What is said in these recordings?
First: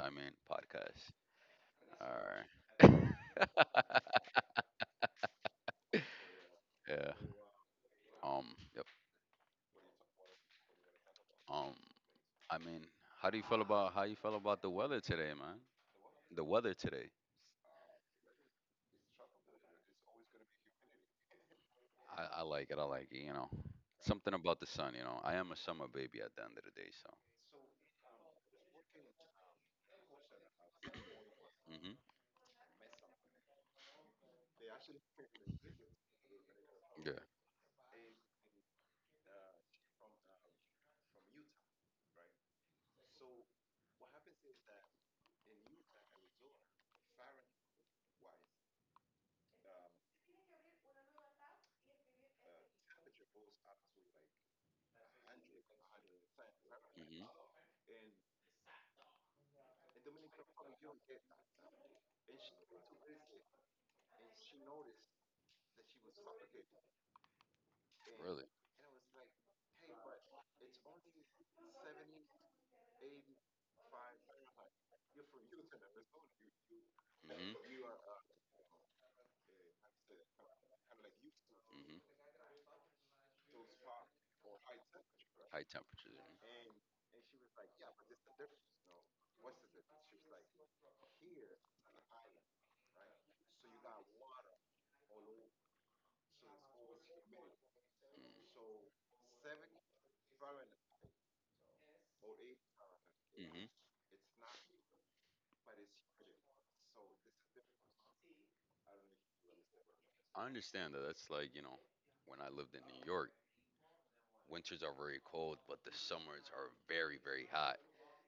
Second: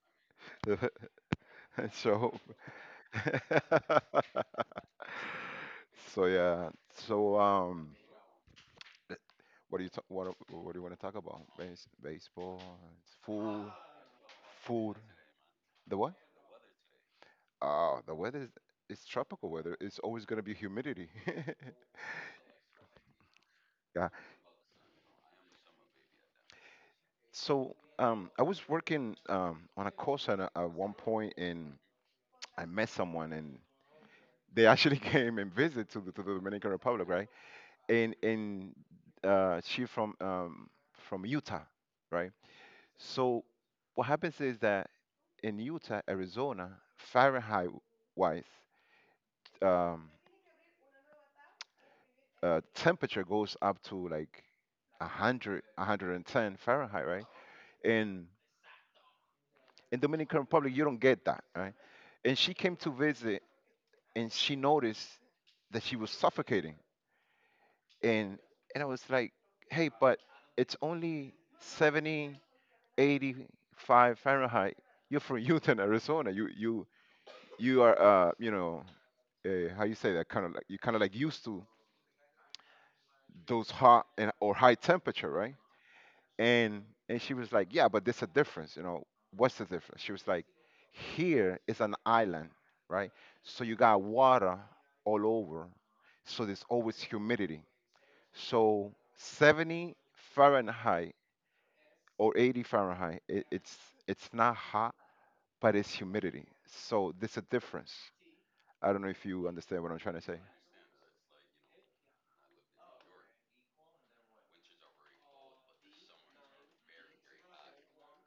I mean, podcast. so All right. so yeah Yeah. so Um. Yep. what do you ta- what do you want to talk about Um. I baseball? mean, how do you feel Food. about how you feel about the Food. weather today, man? The what? The weather today. Oh, the weather is, it's tropical weather, it's always going to be humidity. I like it. I like it. You know, Yeah. something about the sun. You know, I am a summer baby at the end of the day. So. So I was working on a call center at one point, and Mhm. I met someone, and they actually came and visit to to the Dominican Republic, Yeah. right? And she from Utah, right. So what happens is that in Utah, Arizona, Fahrenheit wise, um, temperature goes up to like 100, 110 Fahrenheit, Mhm. right? In in Dominican Republic, you don't get that, right? And she came to visit, and she noticed that she was suffocating, and Really. I was like, hey, but it's only 70, 85 Fahrenheit. You're from Utah, Arizona. You Mhm. you are you know, uh, how you say, that kind of like, you kind of like used to Mhm. those hot and or high temperature, right? High temperatures. And she was like, yeah, but there's a difference. What's the difference? She was like, here is an island, right? So you got water all over, so there's always humidity. So 70 Fahrenheit or 80 Fahrenheit, Mhm. Mm. Mhm. It's not hot, but it's humidity. So there's a difference. I don't know if you understand what I'm trying to say. I understand that. That's like, when I lived in New York. Winters are very cold, but the summers are very, very hot.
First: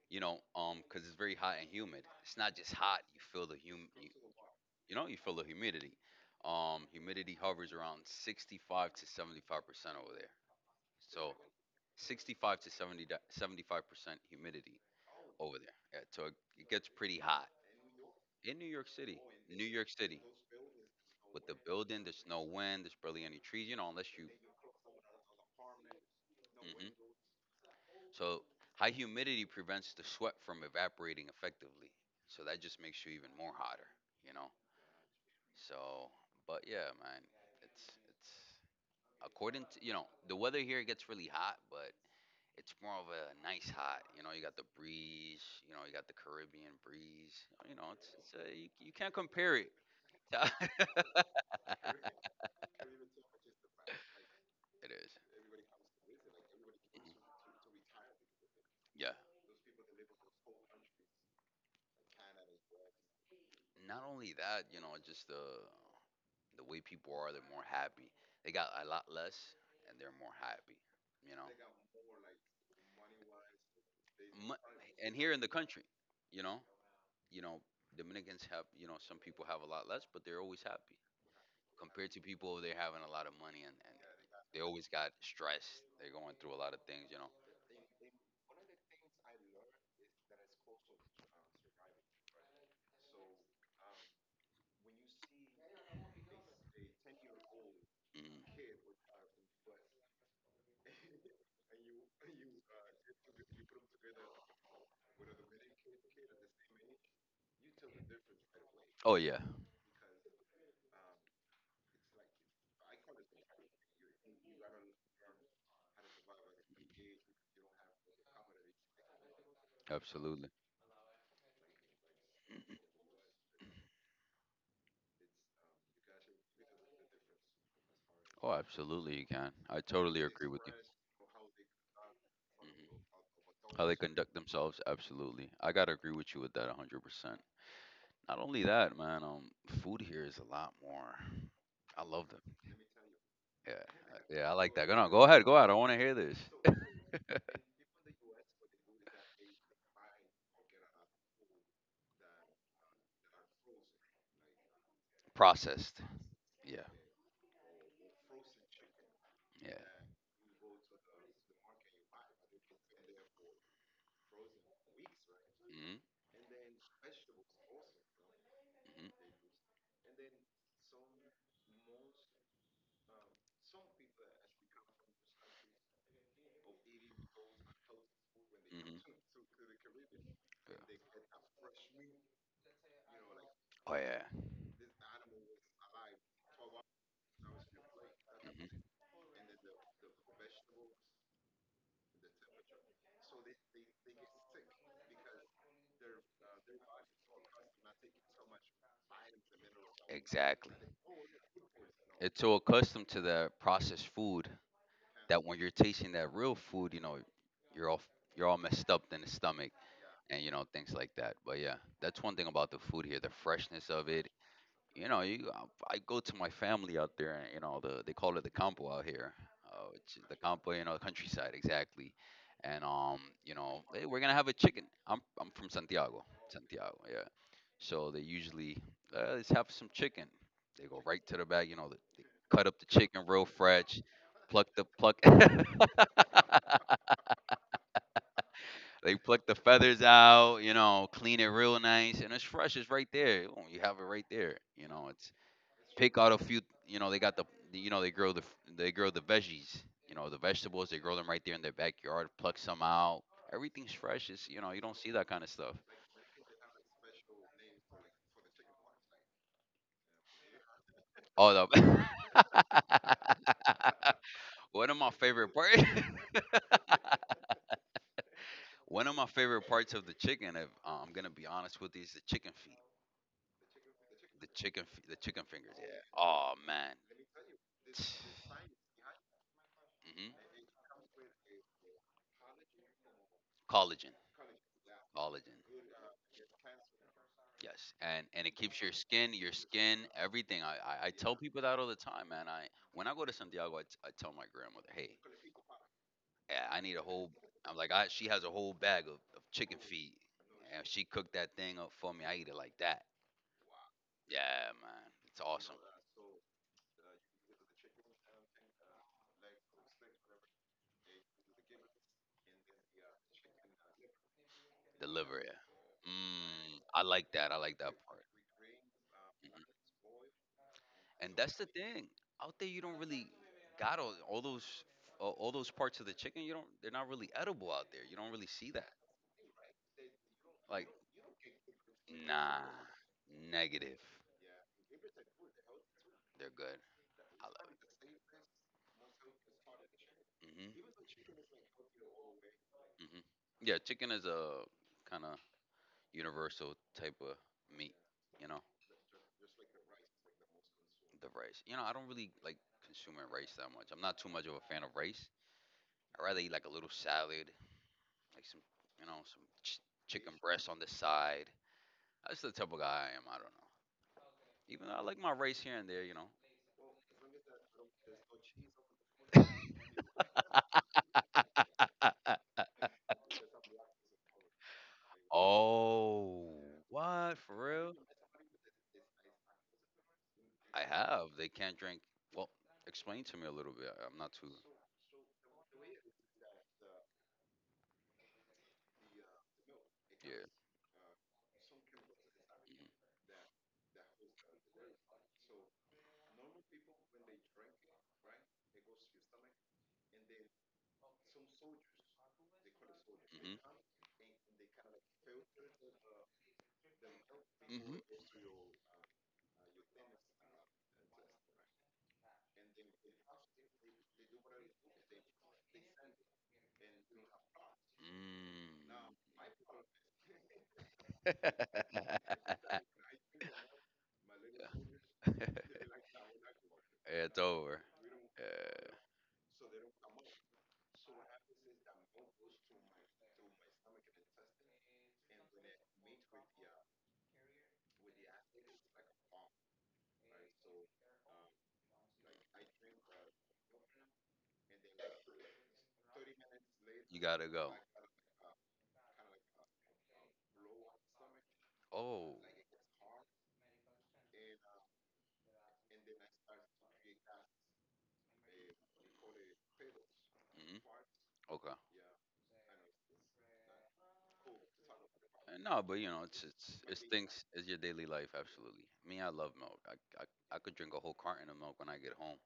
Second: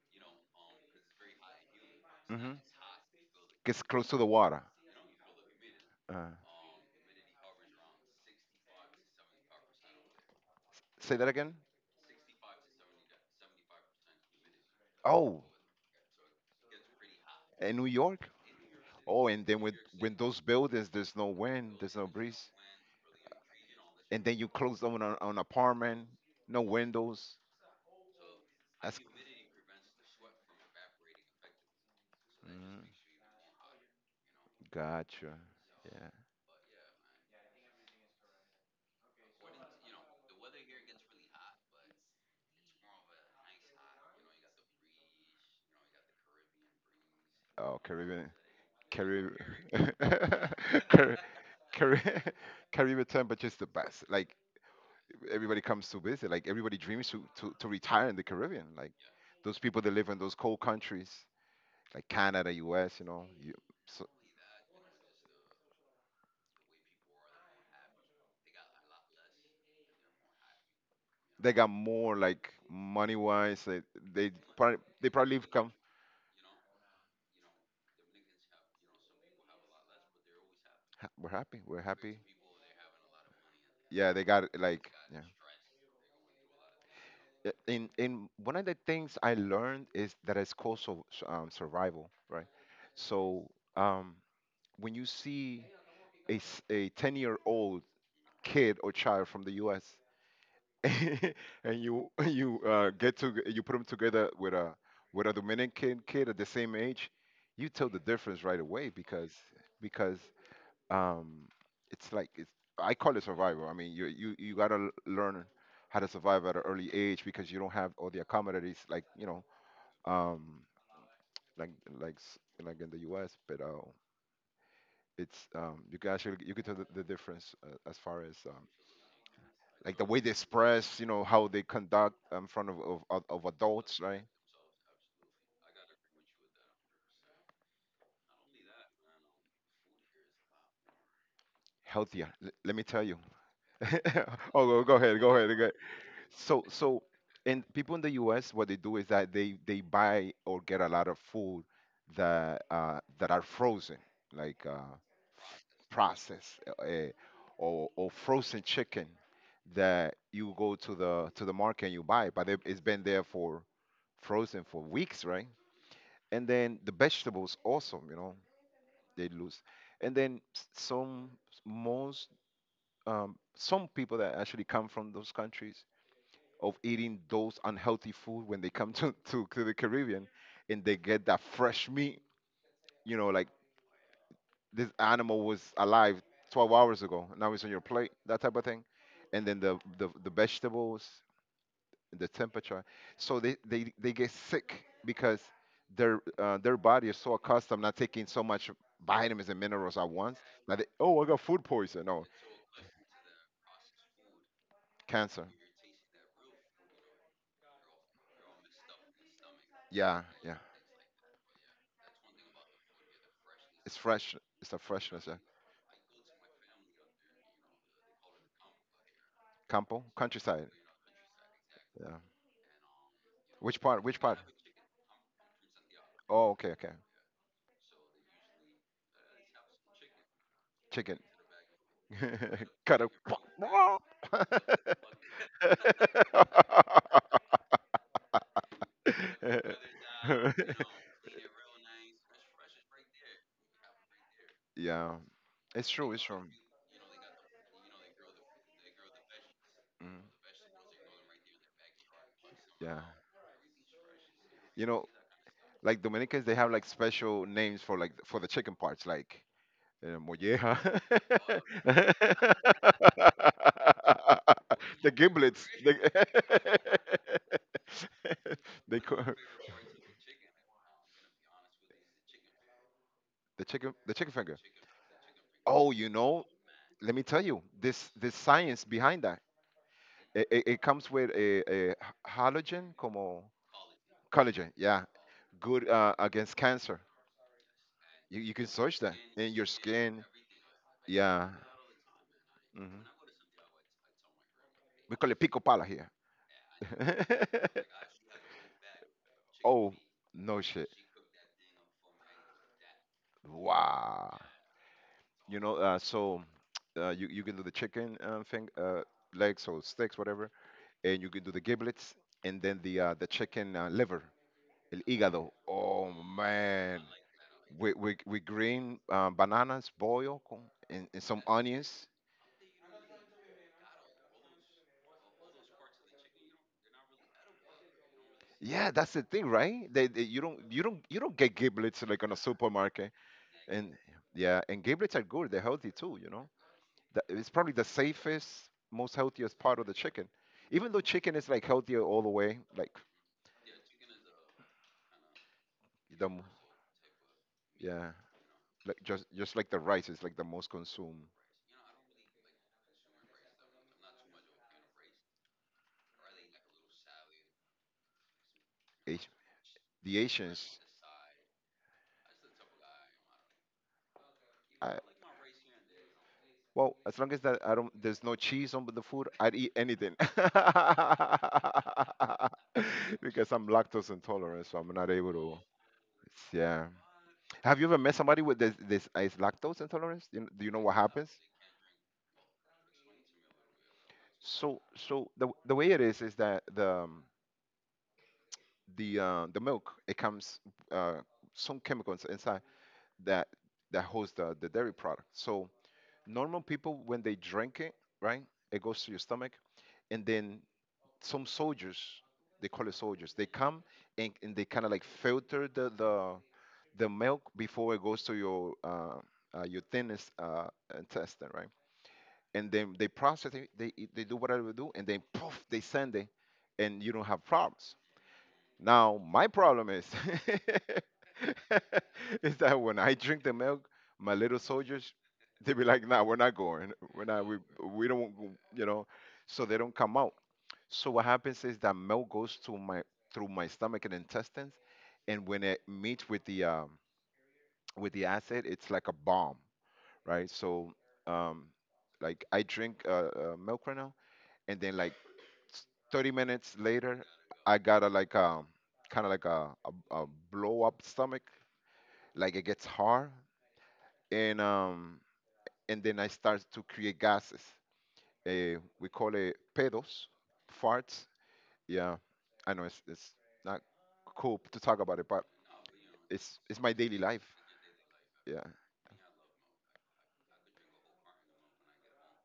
You know, because it's very hot and humid. It's Hmm. not just hot; Gets close to the water. You feel the humidity. Uh, Humidity hovers around 65 to 75% over there. Say that So again. 65 to 70, 75% humidity Oh, over there. Yeah, so it gets pretty hot in New York. in New York City. Oh, and then New with, York when City, those buildings, there's no the wind, there's building, no there's no breeze, wind, there's barely any trees. You know, unless and then you close down on an apartment, no windows. So high That's, humidity prevents the sweat from evaporating effectively. So that just mm, makes you even more hotter, you know? gotcha. So, Yeah. but yeah, man, it's, according to, you know, the weather here gets really hot, but it's more of a nice hot. You know, you got the breeze, you know, you got the Caribbean breeze. You Oh, know, Caribbean, you can't Caribbean, compare it to- Caribbean, Caribbean temperature's the best. Like it is. everybody comes to visit. Like everybody dreams Mhm. To retire in the Caribbean. Like Yeah. those people that live in those cold countries, like Canada, U.S. You know, you, Not so only that, you know, just the way people are, they're more happy. They got a lot less, and they're more happy. You know, they got more like money wise. They Mu- probably, they and here in probably the come. country, you know, you know, Dominicans have, you know, some people have a lot less, but they're always happy We're happy. We're compared to happy. people over there having a lot of money, and Yeah, they got they always like, got yeah. stressed. They're going through a lot of things, you know. In one of the things I learned is that it's called, survival, right? So um, when you see a 10-year old Mm. kid or child from the U.S. and you you get to, you put them together with a Dominican kid at the same age, you tell the difference right away, Oh because yeah, because um it's, I call it survival. I mean, you got to learn how to survive at an early age, because you don't have all the accommodations, like, you know, absolutely. um like, like s- like in the US, but it's, you can actually, you can tell the difference as far as Oh, absolutely, you can. I like the totally way they agree with you. express, you know, how they conduct in front of of How they adults, right. conduct themselves, absolutely. I gotta agree with you with that 100%. Not only that, man. Food here is a lot more. I love Healthier. the L- let me tell you. Yeah, yeah, I Oh, like go, that. Go no, go go ahead, go ahead. ahead. I want to hear this. So, and people in the US, what they do is that they buy or get a lot of food that that are frozen, like, Processed. processed, Yeah, or, frozen chicken yeah. that you go to the market and you buy, but it- it's been there for frozen for weeks, right. Mm-hmm. And then the vegetables also, you know, they lose. And then s- some most, some people that actually come from those countries of eating those unhealthy food, when they Mm-hmm. come Mm-hmm. To the Caribbean, and Yeah. they get that fresh meat, you know, like Oh yeah. this animal was alive 12 hours ago, now it's on your plate, that type of Hmm. thing. And then the vegetables, the temperature. So they get sick because their body is so accustomed not taking so much vitamins and minerals at once, Exactly. that they, oh, I got food poison. No, It's so accustomed to the processed food that cancer. when you're tasting that real food, you know, you're all you're all messed up in the stomach, Yeah, and you yeah. know things like that. But yeah, that's one thing about the food here, the freshness It's of it fresh. It's a you know, freshness. Yeah. you I go to my family out there, and they call it the campo out here, Campo, which is the campo, countryside. you know, the countryside exactly. Yeah. And Which part? hey, we're Which gonna part? have a chicken. I'm from Santiago, Oh, okay, okay. Santiago, yeah. So they usually let's have some chicken. They go Chicken. right to the bag, you know, they cut up the Cut up. chicken real fresh, pluck the pluck. They pluck the feathers out, you know, clean it real nice, and it's fresh. It's right there. Oh, you have it right there. You know, Yeah, it's true. pick It's out a true. few. You know, they got the you know they grow the veggies. You Mm, know, the vegetables, they grow them right there in their backyard. Pluck some yeah, out. Everything's fresh. It's, you you don't know, see that kind of stuff. like Dominicans, they have like special names for like for the chicken parts, like, molleja, Oh, the one of my the favorite giblets, parts. the, they One of call my favorite parts of the chicken. If, I'm gonna be honest with you, is the chicken feet, the chicken the finger. chicken feet, the chicken fingers. Oh, Yeah. you know, Oh man. let me tell you this, this science behind that. Hmm. It comes with a halogen, como Collagen, collagen. Yeah, collagen. good against cancer. Yes, and You, you it can keeps search that your in your skin, skin. everything. I tell Yeah. people that all the time, man. I Hmm. when I go to Santiago, I tell my grandmother, hey, We call it pico pala here. I need a whole. I'm like, I she has a whole bag of chicken Oh, feet, no and shit. she cooked that thing up for me. I eat it like that. Wow. Yeah, man, it's You awesome. know, so, you, you can do the chicken thing, legs or sticks, whatever, and you can do the giblets, and then the chicken liver, el The liver, hígado. yeah. Oh Mm, man, I like that. I like that. With green bananas, boil, con, and And some that's the thing. onions. Out there, you don't really got all those parts of the chicken. You don't. They're not really edible out there. You don't really see that. Yeah, that's the thing, right? You don't, Like, you don't get giblets like on a nah, supermarket, and, negative. yeah, and giblets are good. They're healthy too, you know. They're good. That, I it's love probably the safest, most healthiest part of the chicken. it. Mhm. Even though chicken is like healthier all the way, like, Mhm. Yeah, chicken is a kind of the m- universal type of meat. yeah, You know, like just, like the rice is like the most consumed. the rice. You know, I don't really like consuming rice that much. I'm not too much of a fan of rice. I rather eat like a little salad, like some, you know, Asi- some ch- The chicken breast Asians, on the side. That's the type of guy I am. I don't know. Even though I, I like my rice here and there, you know. well, as long as that I don't, there's no cheese on the food, I'd eat anything. Uh, uh, uh, Because I'm lactose intolerant, so I'm not able to. Oh, Yeah. what, for Have you real? ever met somebody with this is lactose intolerance? Do you know I what have. happens? They can't drink. Well, explain to me a little bit. I'm not too. So, so the way it is that the, the, the milk, it Yeah. comes, uh, some chemicals inside Mm-hmm. that, holds the dairy product. So normal people when they drink it, right, it goes to your stomach, and then some soldiers, they call it soldiers, they Hmm. come and they kind of like filter the milk before it goes to your, your thinnest, intestine, right. And then they process it, they do whatever they do, and then poof, they send it, and you don't have problems Mm. now. My problem is is that when I drink the milk, my little soldiers, they be like, "Nah, we're not going. We're It's not. We over. we don't. You Uh, know." So they don't come out. So what happens is that milk goes to my, through my stomach and intestines, and when it meets with the, with the acid, it's like a bomb, right? So, um, like I drink, milk right now, and then, like, 30 minutes you later, gotta go. I got a like, kind of like a blow up stomach, Oh. like it gets hard, and, um, and then I start to create gases. We call it pedos, Hmm. farts. Okay. Yeah, I know it's not cool to talk about it, but No, but you know, it's it's it's my it's daily things. life. It's your daily life, Yeah, absolutely. Me, I love milk. I I could drink a whole carton of milk when I get home.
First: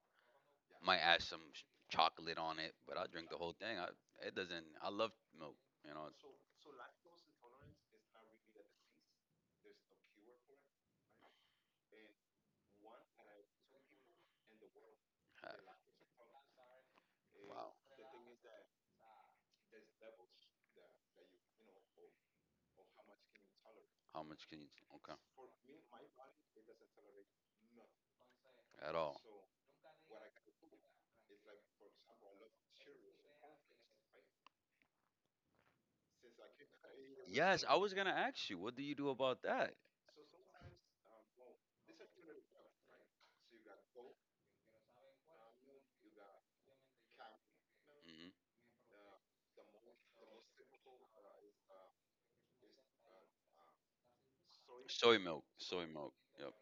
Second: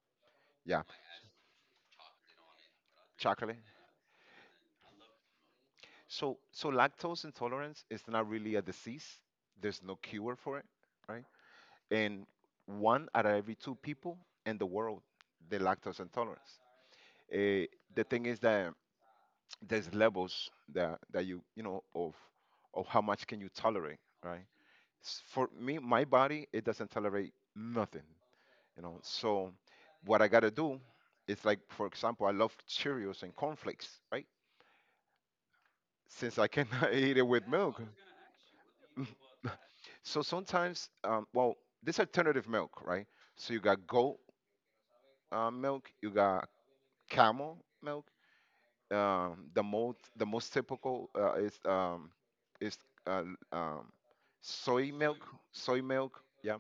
yeah, Might add some chocolate on it, but I drink the whole chocolate. thing. I it doesn't. I love milk. You know. So, lactose intolerance is not really a disease. There's no cure for it, right? And one out of every two people in the world they lactose intolerance. Eh, Uh, the thing is that there's levels that, you, you know, of how much can you tolerate, How much right? can you? Okay. For me, my body, it doesn't tolerate nothing, you At know. all. So what I gotta do is, like, for example, I love Cheerios and cornflakes, right? Since I cannot eat it with Yes, I milk. was gonna ask you, what do you do about that? So sometimes, well, this alternative milk, right? So you got goat, milk. You got camel milk. Hmm. The most typical, is, is uh, um, soy Soy milk, milk, soy soy milk. milk. Yep. Yeah,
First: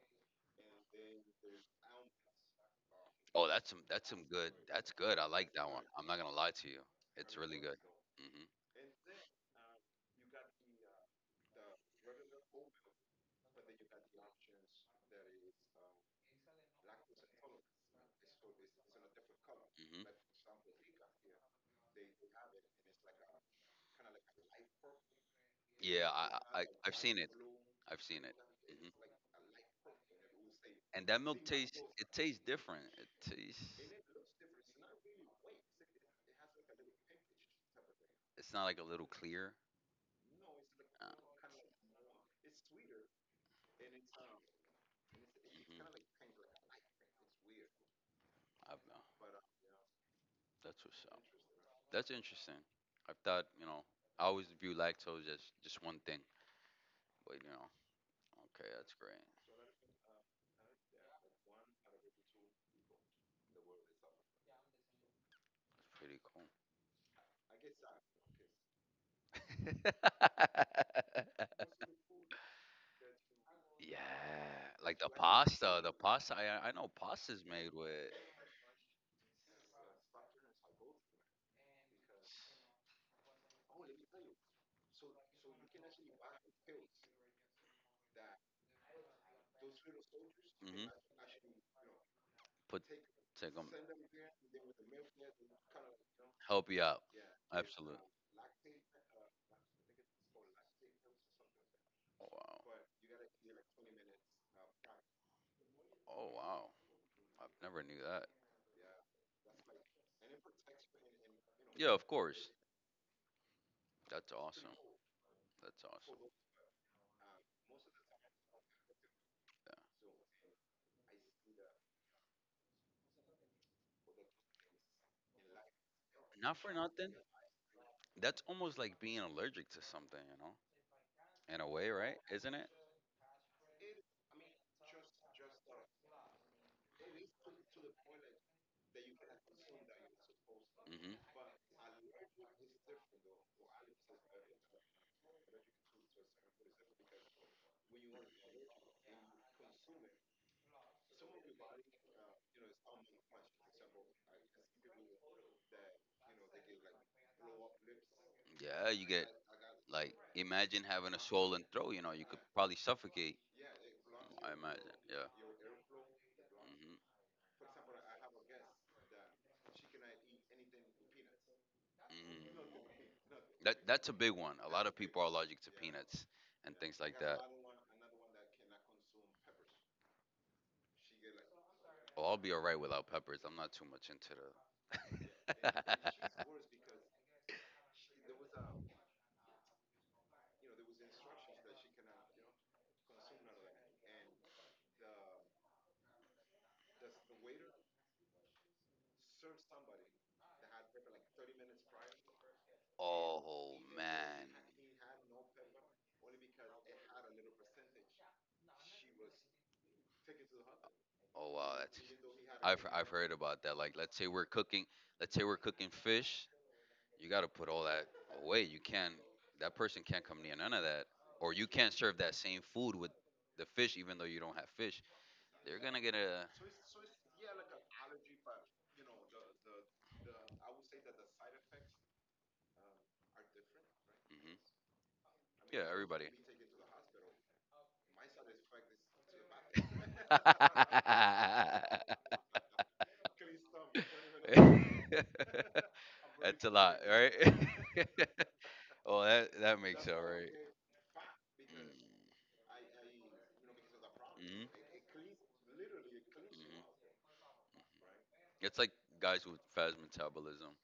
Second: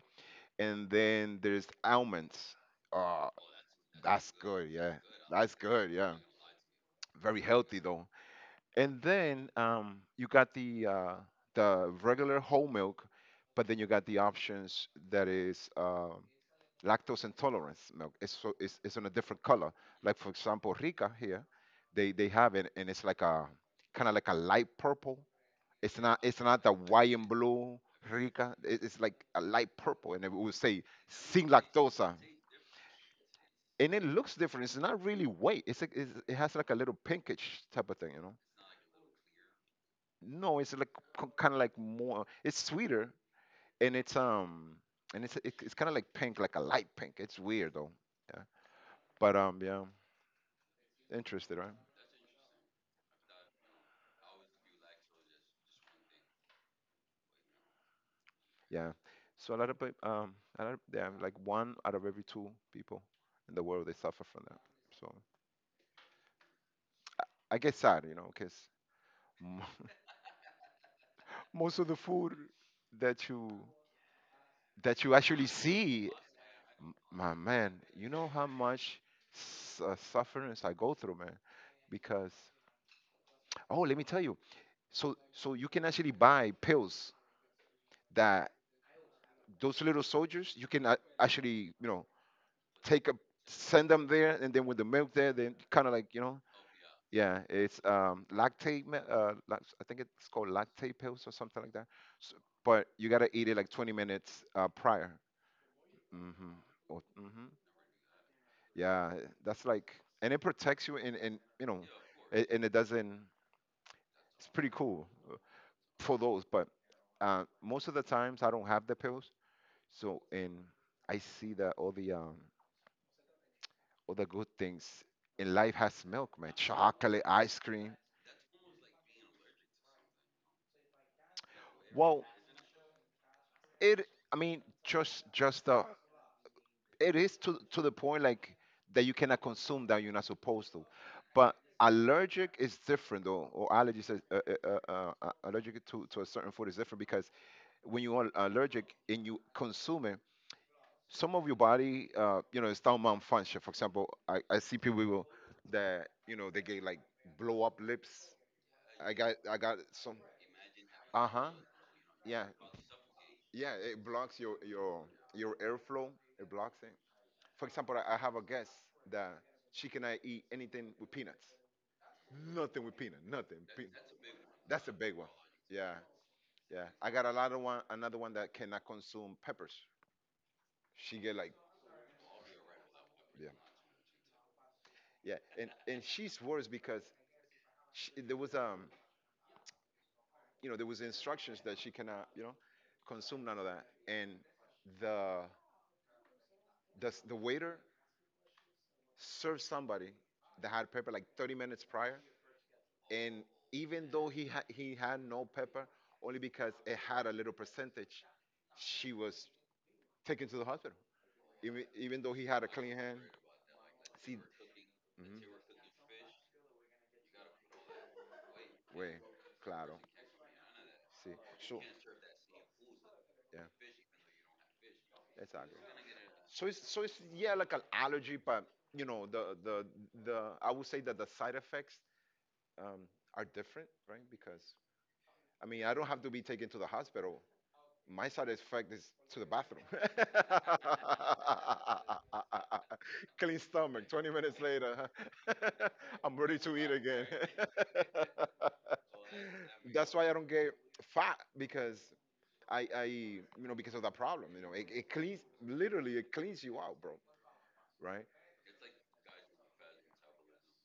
and then there's almonds. Uh, Oh, that's some that's good. good. That's Yeah, good. I like that's that one. good. I'm Yeah, not gonna lie to you. It's very really good. healthy though. Hmm. And then, you got the, the regular whole milk, but then you got the options that is, lactose intolerance milk. Is, so it's on a different color. Like Hmm. for example, Rica here, they have it, and it's like a kind of like a light purple. It's Yeah, not, it's not the I've white seen and it. blue I've seen it. Rica. It- It's Hmm. like a light purple, and it would say And that milk sin tastes it lactosa, tastes different. It tastes. and it looks different. It's not really white. It's like it's, it has like a little pinkish type of thing, you know. It's not like a little clear. No, it's like Uh, kind of like more. It's sweeter, and it's, and it's, it, it's kind of like hmm pink, like a light pink. It's weird though. Yeah. I, uh, But, yeah. that's what's up. Interested, right? That's interesting. I thought, you know, I always view lactose as just one thing, but you know, okay, Yeah. that's great. So a lot of people, a lot of, yeah, like one out of every two people in the world they suffer from that. So That's pretty cool. I get sad, you know, because most of the food that you, Yeah, like that the you actually pasta, the see, pasta. I know my pasta's made man, with. you know how much, sufferance I go through, man. Because oh, let me tell you, so you can actually buy pills that those little soldiers you can Hmm. Actually Put take a Take them, send them there, and then with the milk there, then kind of like help you out. yeah, it's Absolutely. Lactate. I think it's called lactate pills or something like that. Oh So, wow. but you gotta eat it like 20 minutes prior. Oh Mm-hmm. wow. Oh, mm-hmm. I never knew that. Yeah, that's like, and it protects you, and Yeah, of course. and it doesn't. That's It's pretty awesome. cool That's for awesome. those, but most of the times I don't have the pills, Yeah. so and I see that all the good things in life has milk, man. Not for nothing. Chocolate, ice cream. That's almost like being allergic to something, you know, in a way, right? Well, Isn't it? it. I mean, just it is to the point like that you cannot consume that you're not supposed to. Mm-hmm. But allergic is different though, or allergies is, allergic to a certain food is different because when you are allergic and you consume it, some of your body, start malfunction. For example, I see that they get like blow up lips. Yeah, you get I got some. like, imagine having a Uh huh. swollen throat. You know, you could Yeah, probably suffocate. yeah, it blocks I imagine. Yeah. your airflow. It blocks it. For example, I have a guest that she cannot eat anything with peanuts, Hmm. nothing with Mm. peanut, nothing That Pe- that's a big one. A That's lot a of big people one. are allergic to Yeah, peanuts and yeah, things I like got a that. lot of one, another one that cannot consume peppers. She get like, Oh, I'll be alright without peppers. yeah, I'm not too much into yeah, the. and she's worse because there was there was instructions that she cannot consume none of that, and the the waiter served somebody that had pepper like 30 minutes prior, and Oh even though man. He had no pepper, only because it had a little percentage, she was taken to the hospital. Oh wow, that's. Even though he had a I've clean I've hand, heard about that. Like, let's say see, mhm, we're cooking. Let's say we're cooking fish. You got to put all that away. You way, can't. That claro, person can't come near none of that, see, or you so can't serve that same food with the yeah, fish, even though you don't have fish. exactly. They're gonna get a. So it's, yeah, like an allergy, but you know the I would say that the side effects um, are different, right? Because Hmm. I mean Yeah, I don't have everybody. to be taken to the hospital. My satisfaction is to the bathroom. Clean stomach. Twenty minutes later, I'm ready That's a to eat lot, again. right? Oh, that makes That's all why I don't right. get fat Mm-hmm. because I, because of that problem. You know, Mm-hmm. it cleans, literally it cleans you Mm-hmm. out, bro. Right? It's like guys with fast metabolism.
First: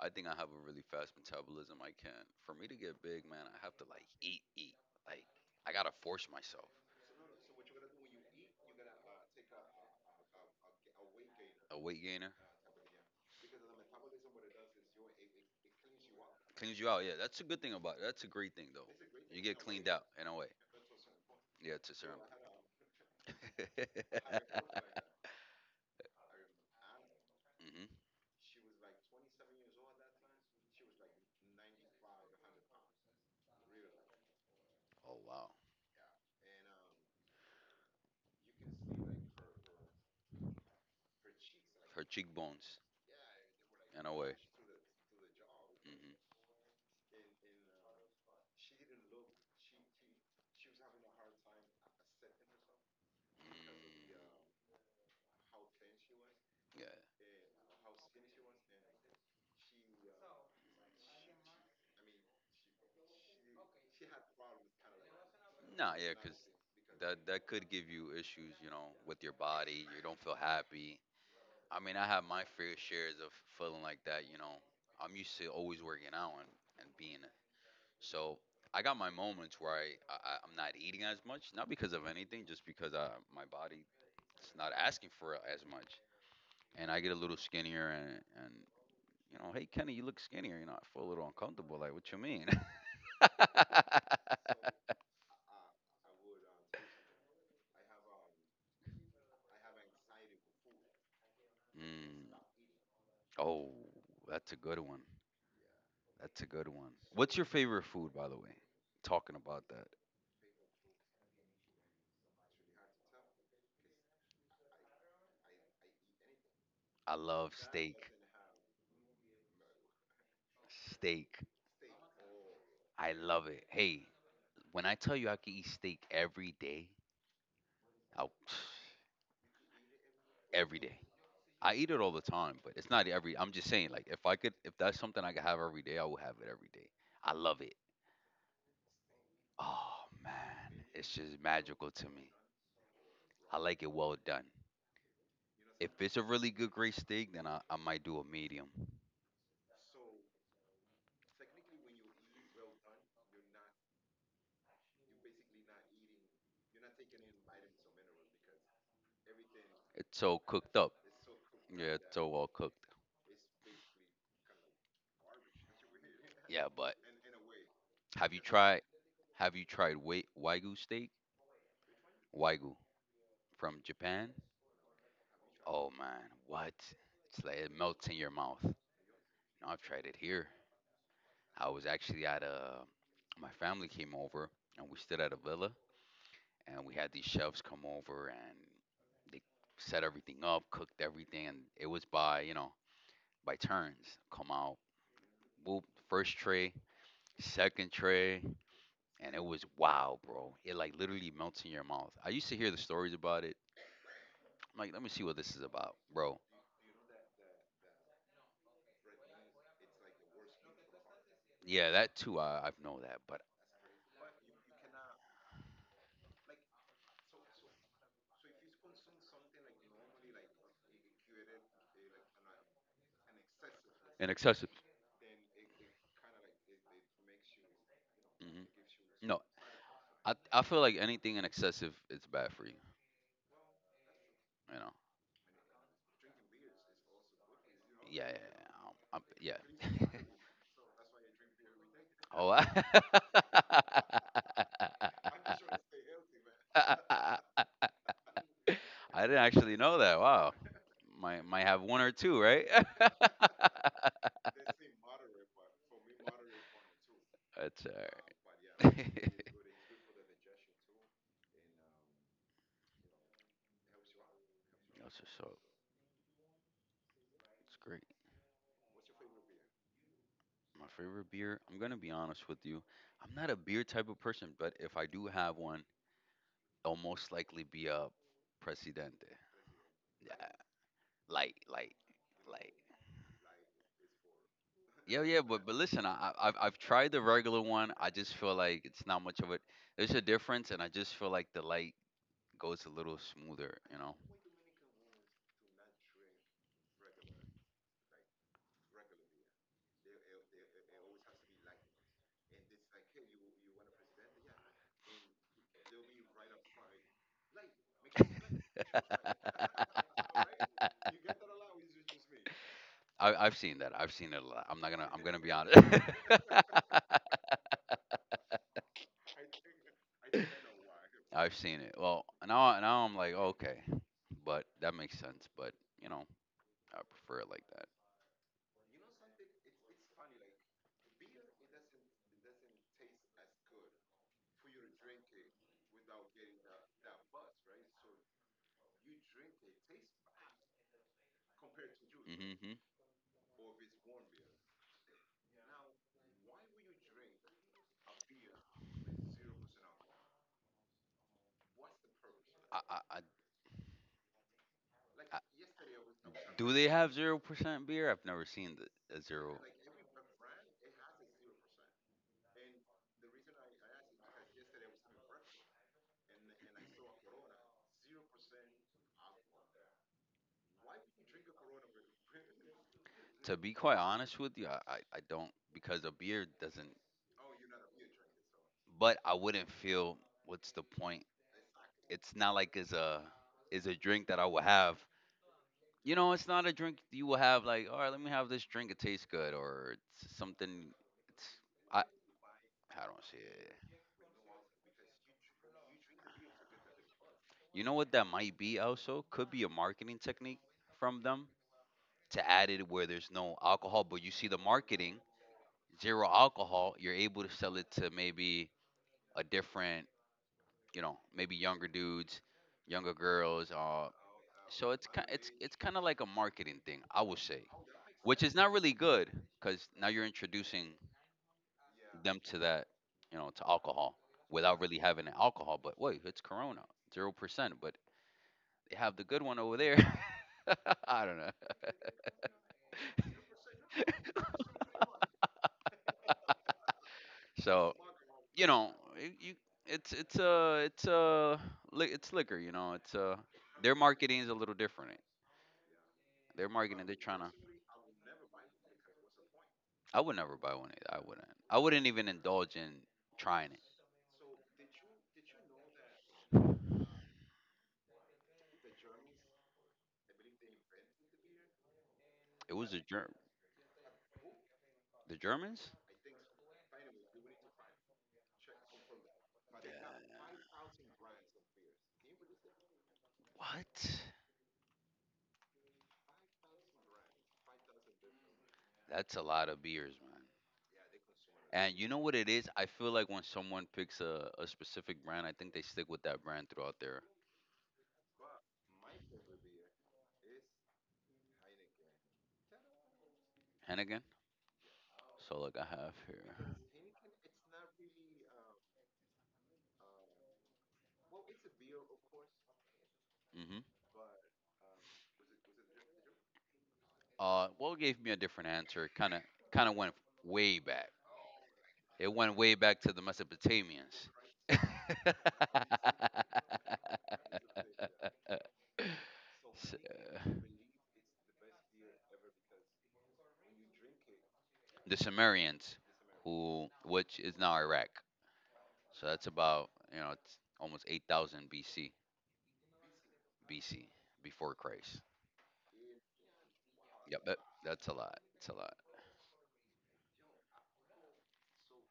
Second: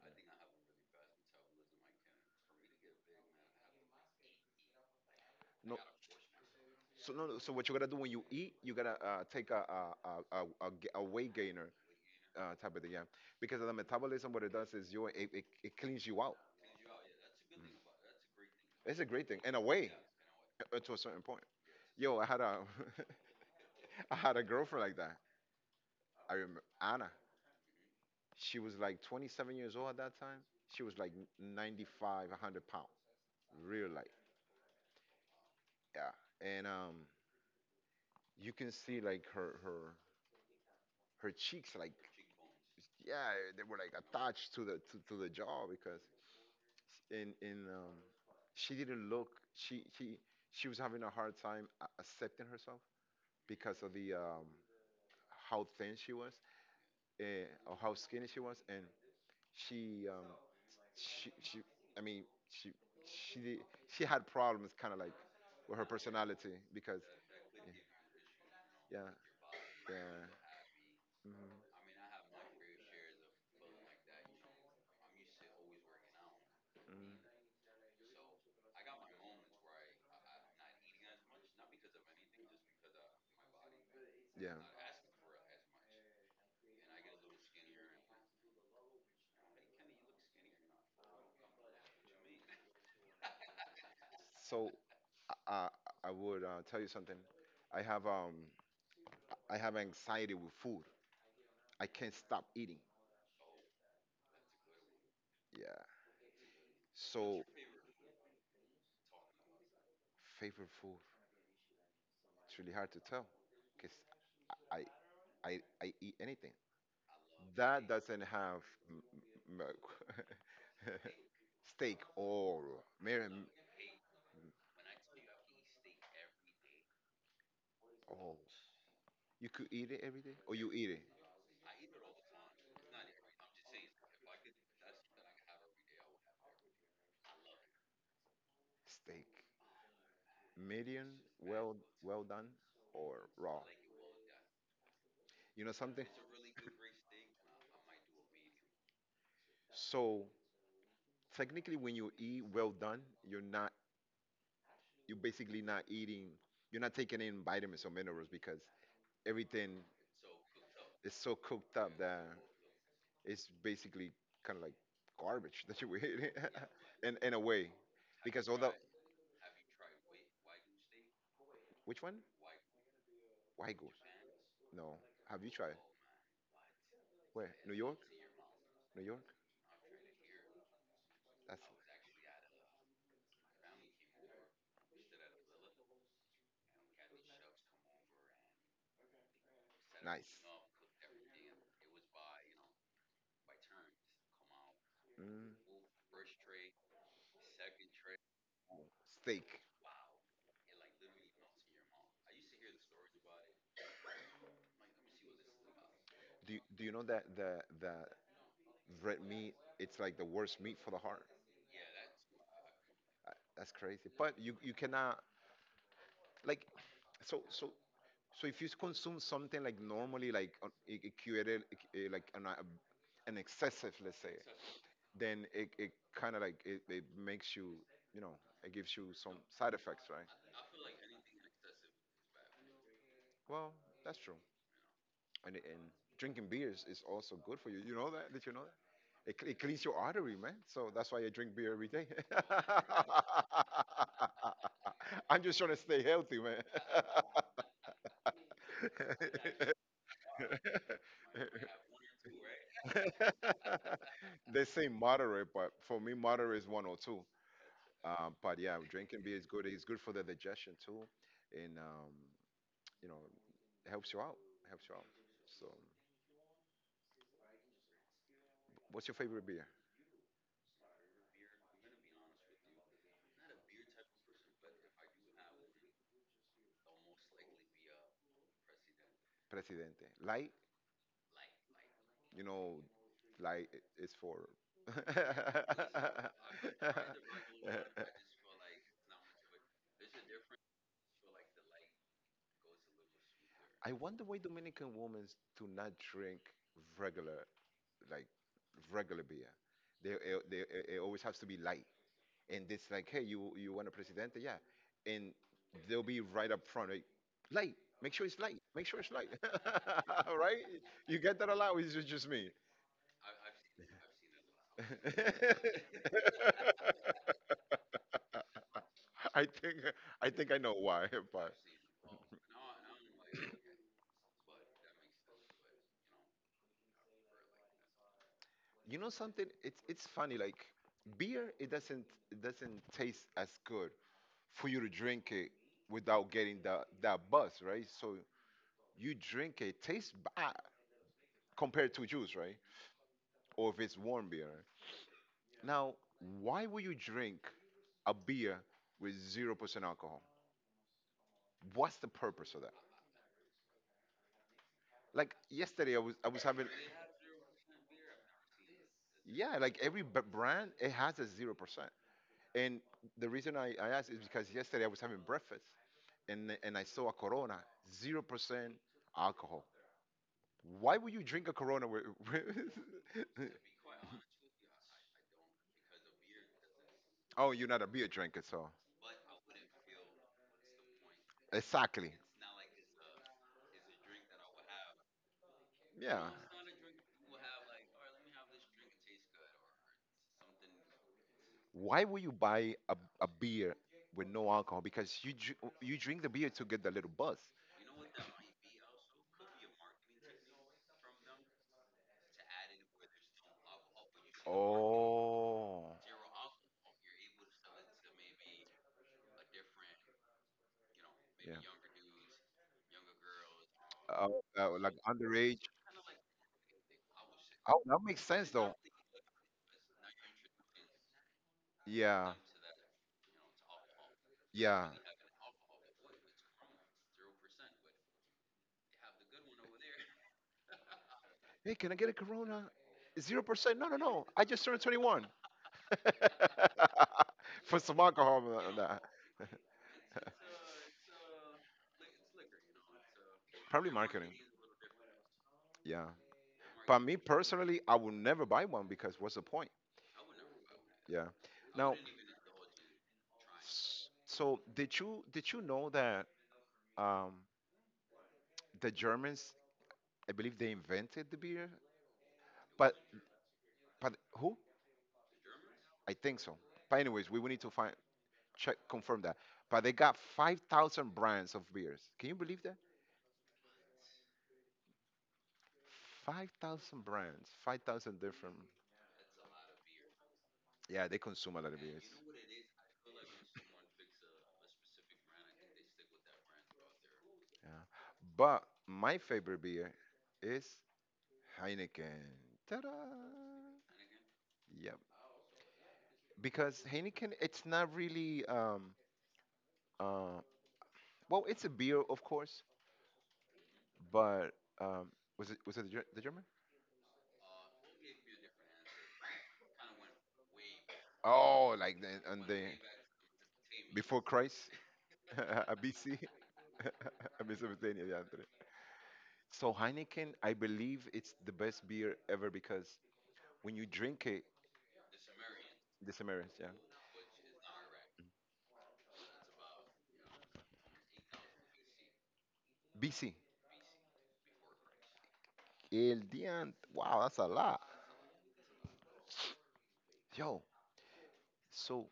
I think I have a really fast metabolism. I can't. For me to get big, man, I have to like eat, eat. Like, I No. gotta force myself. So, no, no, so what you gotta do when you eat, you gotta take a weight gainer A weight gainer type of thing, yeah. Because of the metabolism, what it does is it cleans you out. cleans you out. Yeah, that's a good thing about it. That's a great thing though. It's a great thing You in get a cleaned way, out in a way. To a certain point. Yeah, to a certain. Yo, I had a I had a Hmm. girlfriend like that. I remember Anna. She was like 27 years old at that time. She was like 95, 100 pounds, real light. Oh wow, Yeah, and you can see like her cheeks like, her cheekbones yeah, they were like in a way. attached to the to the jaw because Hmm. In she didn't look, she she she was having a hard time accepting herself Mm, because of the how thin she was, yeah. Of how skinny she was, and she um she, I mean, she she did, she had problems, kind of like, with her Nah, yeah, 'cause personality because, that could yeah, give you issues, you know, yeah, with your body. You don't yeah, feel happy. mhm, I mean, I have my fair shares of feeling like that. You know, I'm used to always working out and being mhm, so. I got my moments where I'm not eating as much, not because of anything, just because my body's yeah. not asking for it as much, and I get a little skinnier, and you know, hey, Kenny, you look skinnier. You know, I feel a little uncomfortable. Like, what you mean? So I I would tell you something. I have um I have anxiety with food. I can't stop Mm. eating. Oh, that's a good one. Yeah. That's a good one. What's your So, favorite food, by the way? Talking about that, favorite food. It's really hard to tell because I I eat anything. I love That steak. doesn't have m- m- m- Steak. steak or I medium. love it. Hey, when I tell you I can eat steak every day, I'll, Oh, you could eat it every day, or you every eat day. it I eat it all the time, but it's not every. I'm just saying, like, if I could, if that's something I could have every day, I would have it every day. I love it. steak, Oh man, it's medium, just well, magical to well me. done, or I raw. like it well done. You know If something? it's a really good, great steak, then I might do a medium. So technically, when you eat well done, you're not you're basically not eating. You're not taking in vitamins or minerals because everything It's so cooked up. is so cooked Yeah, up it's that so well cooked. it's basically kind of like garbage that you eat, Yeah, but in a way, have you because all the, tried? Have you tried, wait, Wagyu steak? which one? Wagyu from Wagyu. Japan. No, have you tried? Oh man, what? It's Where? like it New York? melts in your mouth. No, New York? I've tried it here. That's I was actually at a. My family came over and we stood at a villa and we had these chefs come over and they set everything nice. up, cooked everything, and it was by by turns. Come out, Mm. whoop, first tray, second tray, and it Steak. was wow, bro. It like literally melts in your mouth. I used to hear the stories about it. I'm like, let me see what this is about, bro. Do you know that the red meat, it's like the worst meat for the heart? Yeah, that too. I know that, but That's crazy. But you cannot, like, so so so if you consume something, like, normally, like, a curated, like an excessive, let's an say, excessive. then it kind of like it makes you, you know, it Mm-hmm. gives you some No, side effects, right? I feel like anything in excessive is bad for you. Well, that's true. You know. And drinking beers is also good for you. You know Yeah, yeah, that? Did you know yeah. That? It cleans your yeah. artery, man. So that's why I drink beer every day. Oh. I I'm just trying to stay healthy, man. I didn't actually know that. Wow. Might have one or two, right? That's They say moderate, but for me, moderate is 102. alright. But yeah, drinking That's beer is good. It's good for the digestion too, and you know, it helps you out. Helps you out. just so So, It's great. what's your favorite beer? My favorite beer. I'm gonna be honest with you. I'm not a beer type of person, but if I do have one, it'll most likely be a Presidente. Presidente? Yeah, Light? like like You like know, is for. yeah, yeah, but listen, I've tried the regular one. I just feel like it's not much of it. There's a difference, and I just feel like the light goes a little smoother, I you know. wonder why Dominican women do not drink regular, like, regular beer. It it always has to be light. And it's like, hey, you want a presidente? Yeah. And they'll be right up front, like, light. Make sure it's light. Make sure it's light. Right? You get that a lot, or is it just me? I've seen it a lot. I'm not gonna I'm gonna be honest. I think I think I know why, but I've seen it. Well, now I'm like okay, but that makes sense. But you know I prefer it like that. you know something? It's funny. Like, beer, it doesn't taste as good for you to drink it without getting that buzz, right? So you drink it, tastes bad compared to juice, right? Hmm. Or if it's warm beer. Now, why would you drink a beer with 0% alcohol? What's the purpose of that? I, I, I, Like yesterday, I was having, do they have 0% beer? I've never seen the, a zero yeah, like every brand it has a 0%. And the reason I asked is because yesterday I was having breakfast, and I saw a Corona 0% alcohol. Why would you drink a Corona? To be quite honest with you. I don't, because a beer doesn't. Oh, you're not a beer drinker, so But I wouldn't feel what's the point. exactly. It's not like it's a is a drink that I will have. You Yeah. know, it's not a drink you will have like, all right, let me have this drink. It tastes good, or it's something. It's I Why would you buy don't a see it. beer with no alcohol? Because you drink the beer to get the little buzz. You know what, that might be also, could be a marketing technique from them, to add it where there's no alcohol, but you see the marketing Oh. zero alcohol. You're able to sell it to maybe a different, you know, Yeah. maybe younger dudes, younger girls, Uh, so like underage. it's kind of like a marketing thing, I would say, Oh, that makes which sense is not though. really good, because now you're introducing Yeah, them to that, you know, to alcohol, without yeah. really having an alcohol. But wait, it's Corona 0%, but they have the good one over there. I don't Hey, can know. I get a Corona? 0%? No, no, no. I just turned 21. For So, some alcohol, you know, nah. it- you it's it's liquor, you know. It's Probably Their marketing. marketing is a little different. Yeah. Their But marketing They're me trying to, personally, I would never buy one because what's the point? I would never buy one either. Yeah. I wouldn't. I Now, wouldn't even indulge in trying it. So did you know that um, the Germans, I believe, they invented the beer, It but was the Germ who? The Germans? I think so. But anyways, we will need to find, check, confirm that. But they got 5,000 brands of beers. Can you believe that? What? 5,000 brands, 5,000 different. That's a lot of beers, man. Yeah, they consume a lot of And beers. you know what it is? I feel like when someone picks a specific brand, I think they stick with that brand throughout their Yeah. But my favorite beer is Heineken. Ta-da! Hennigan. Yeah, So like I have here. because Heineken, it's not really um, well, it's a beer, of course, Hmm. but um, was it the, the German? What gave me a different answer? Kind of went way back. Oh, like It the, on went the way back to the before Mesopotamians. Christ, a BC, Mesopotamia, yeah, Andre. So S- Heineken, uh, I believe it's the best beer ever because when you drink it, the Sumerians, the Samaritans, yeah, who which is now Iraq. So that's, about you know, it's almost 8,000 BC. BC. BC, before Christ. El día, wow, that's Yep, a lot, that's a lot. It's a lot. yo. So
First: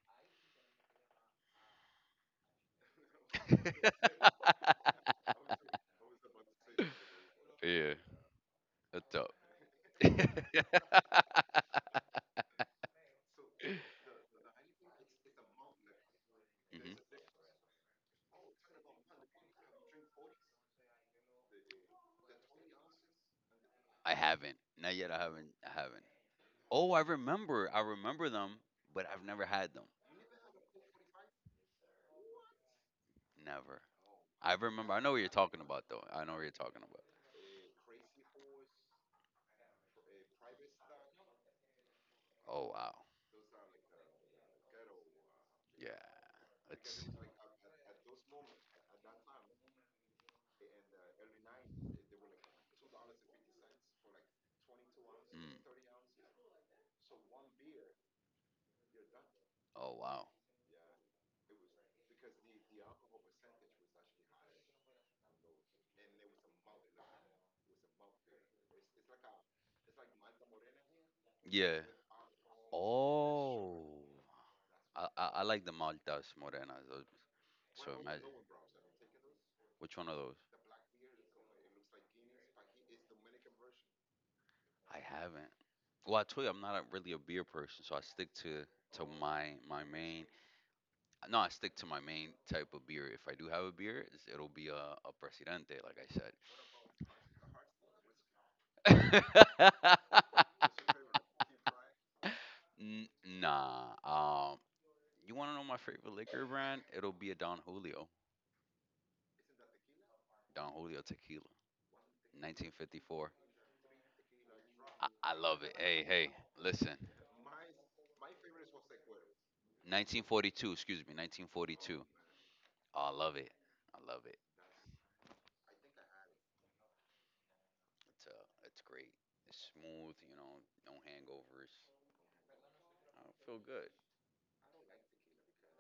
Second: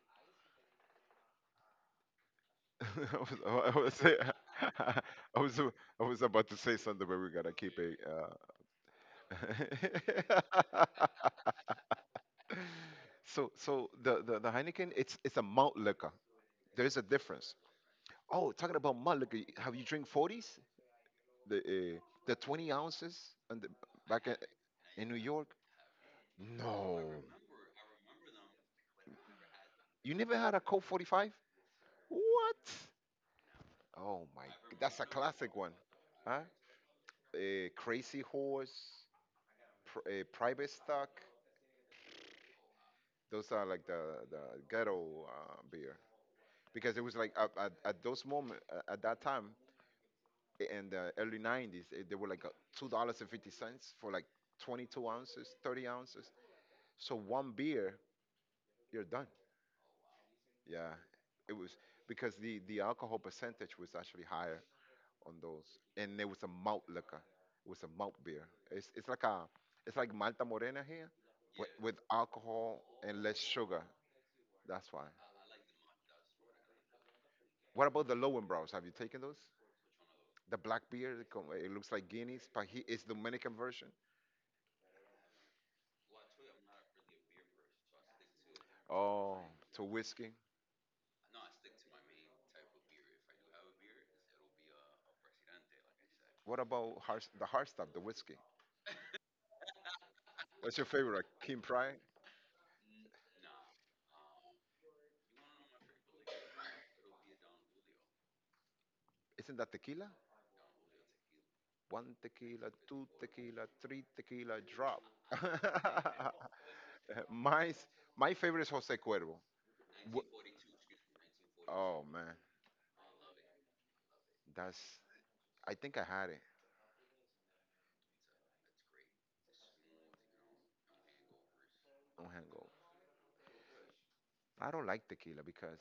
I was, I was, say- I was, I was about to say something, but we gotta keep Yeah, it. that's up. Uh, So, the, the Heineken, it's a malt liquor. There is a difference. Oh, talking about malt liquor, have you drink 40s? The uh, the 20 ounces and the, I back haven't. Not in yet. New I haven't. York? I haven't. Oh, No. I remember. I remember them, but I've never had them. You never had a Coke 45? What? Never. Oh my, I remember. I that's a know what you're classic talking one. about, though. I know Huh? what you're talking about. Crazy Horse, Private Stock. Oh wow. Those are like the ghetto beer. Yeah. Because it It's. was like at, those moment, at that time, in the early 90s, they were like, $2.50 for like 22 ounces, Mm. 30 ounces. So one beer you're done. Oh wow. Yeah. It was because the alcohol percentage was actually higher on those, and it was a malt liquor, it was a malt beer. It's like a, it's like malta morena here, with, Yeah. Alcohol and less sugar. Oh, That's why. I like the maltas morenas, What so about the imagine lowenbraus? Have you taken those, which one of those? the black beer? It it looks like Guinness, but it's dominican version. I haven't. Well, I told you I'm not a, really a beer person, so I stick to Oh, my to my main. whiskey. No, I stick to my main type of beer. If I do have a beer, it's, it'll be a Presidente, like What about hard, the hard stuff, the whiskey? I said. What's your favorite? King Pride? N- nah. You want to know my favorite liquor brand? It'll be a Don Julio. Isn't that tequila? Don Julio Tequila, One tequila, two 1954. tequila, three tequila drop. I love it. Hey, hey, listen. my, my favorite is Jose Cuervo. Wh- 1942, excuse me, Oh 1942. man, Oh, I love it. I love it. that's. I think I had it It's great. It's smooth. You know, no hangovers. on Hangover. I feel good. I don't like tequila because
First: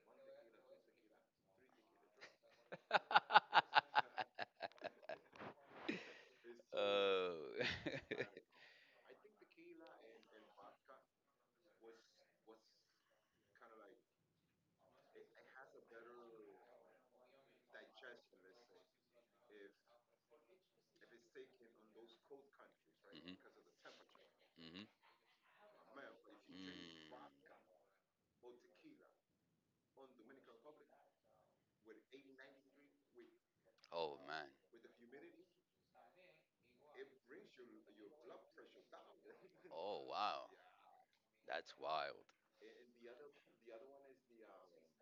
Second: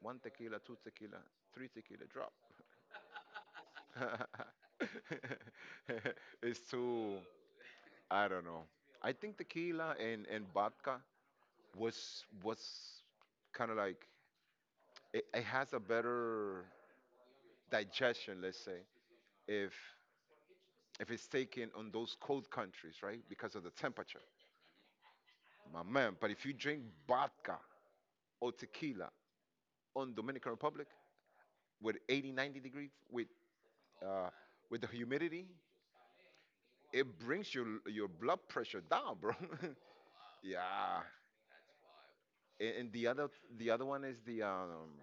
one tequila, two tequila, three tequila drop. It's too. Oh. Mhm. I don't Mhm. know. I think tequila and vodka was kind of like, it has a better digestion, let's say, if it's taken on those cold countries, right? Because of the temperature, Mm. my man. But if you drink vodka or tequila on Dominican Republic with 80, 90 degrees, Oh uh, man. with the humidity, it brings your blood pressure down, bro. Oh wow. Yeah. That's wild. And the other, one is the,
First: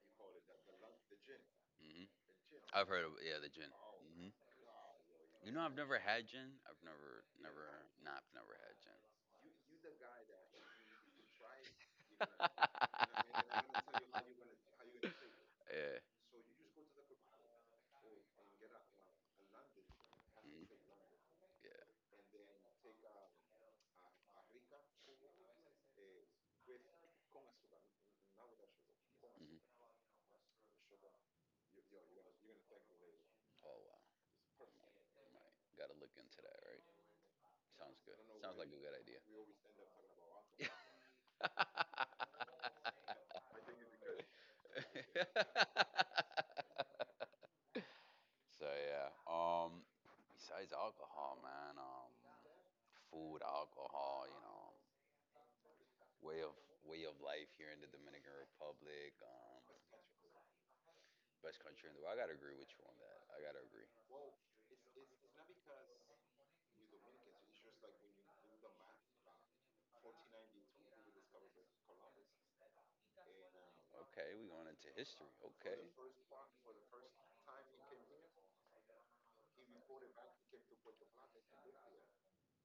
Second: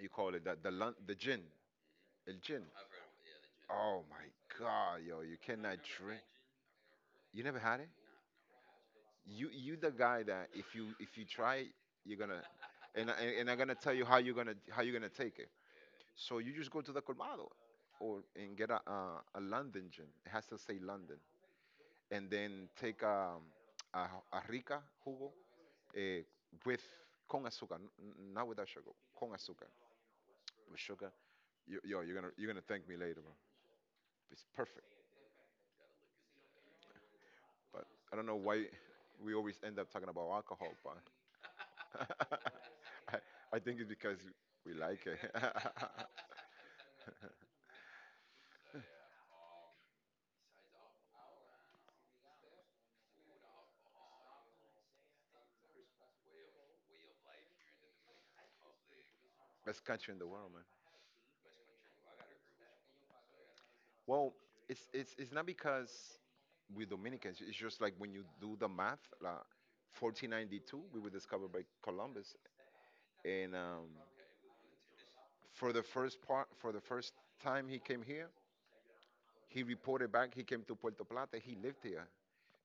you call it that the, the gin, Mhm. el gin. I've heard of, yeah, the gin. Oh my Mhm. God, yo, you You know, I've cannot never drink. had gin. I've You never had it? Never had gin. You the guy that if you try it, you're gonna, Yeah. And I'm gonna tell you how you're gonna take it. So you just go to the colmado, or and get a, a London gin. It has to Hmm. say London. Yeah. And then take, a rica jugo, eh, with con azúcar, not without sugar, con azúcar, Hmm. with sugar. Yo, yo, you're gonna thank me later, bro. Oh wow. It's perfect. Right. Gotta look into that. Right. But Sounds I good. don't know Sounds why like a good idea. we always end up talking about alcohol. I, I think it's because we like it. So yeah. Um, besides alcohol, man. Um, food, alcohol. You know. Way of Way of life here in the Dominican Republic. Um, Best country in the world, man. best country in the world. I gotta agree with you on that. I gotta agree. Well, it's not because we Dominicans. It's just like when you do the math, like, 1492, we were discovered by Columbus, and Okay. We going into history. Okay. For the first time he came here, he reported back. He came to Puerto Plata. He lived here.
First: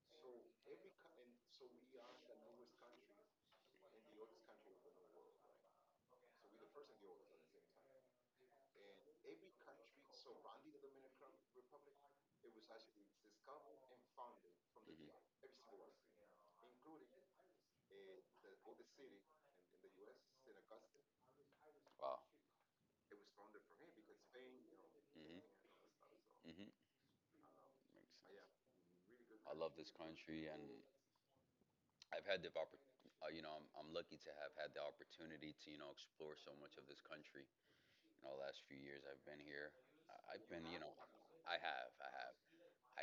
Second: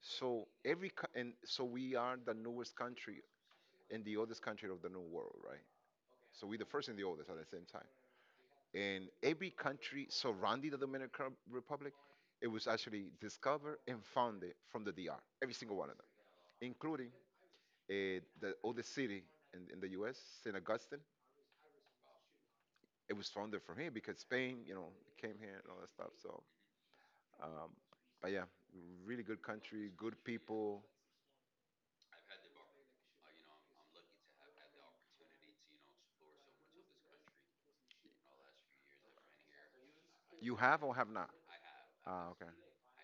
So and so we are the newest country and the oldest country of the New World, right? So we the first and the oldest at the same time. In every country surrounding the Dominican Republic, it was actually discovered and founded from the DR, Hmm. every single one of them, including the oldest city in, the U.S., St. Augustine. Wow. It was founded from here because Spain, came here Hmm. and all that stuff. So, Hmm. um, but yeah, really good I love country, this good country, and people. I've had the you know, I'm lucky to have had the opportunity to, you know, explore so much of this country. You know, the last few years I've been here, I've You been, you have know, or have not? I Ah, have, okay.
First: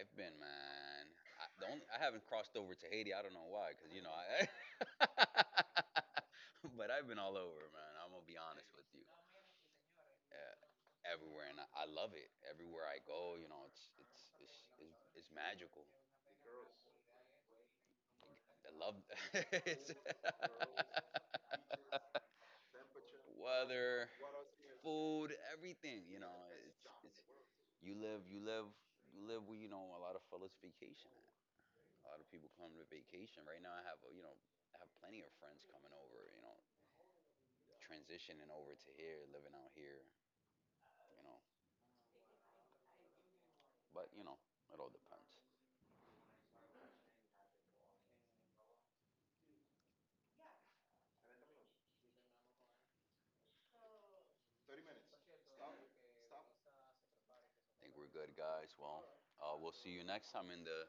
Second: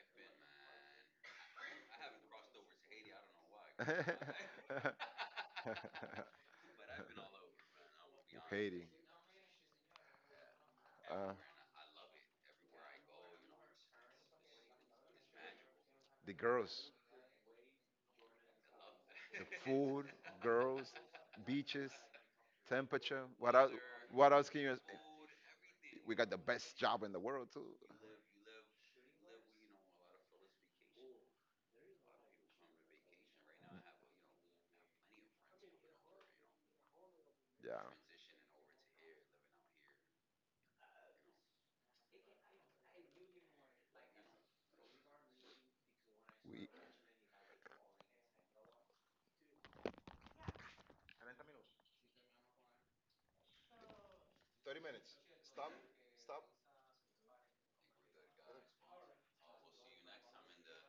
I've been, man. I, the only, I haven't crossed over to Haiti. I don't know why, because you know, I, but I've been all over, man. I'm gonna be honest with Haiti. you. Uh, Uh, everywhere, and I love it. Everywhere I go, you know, it's magical. the girls. I love The it's food, girls, beaches, temperature. What else? weather, What else can you? food, everything. We You got know, the best it's, job in the world too. you live, you live, you live where you know a lot of fellas vacation at. A lot of people come to vacation. Right now, I have, you know, I have plenty of friends coming over. You know, Yeah. transitioning over to here, living out here. You know, but you know, it all depends. We. 30 minutes. I think we're good, guys. Well, we'll see you next time in the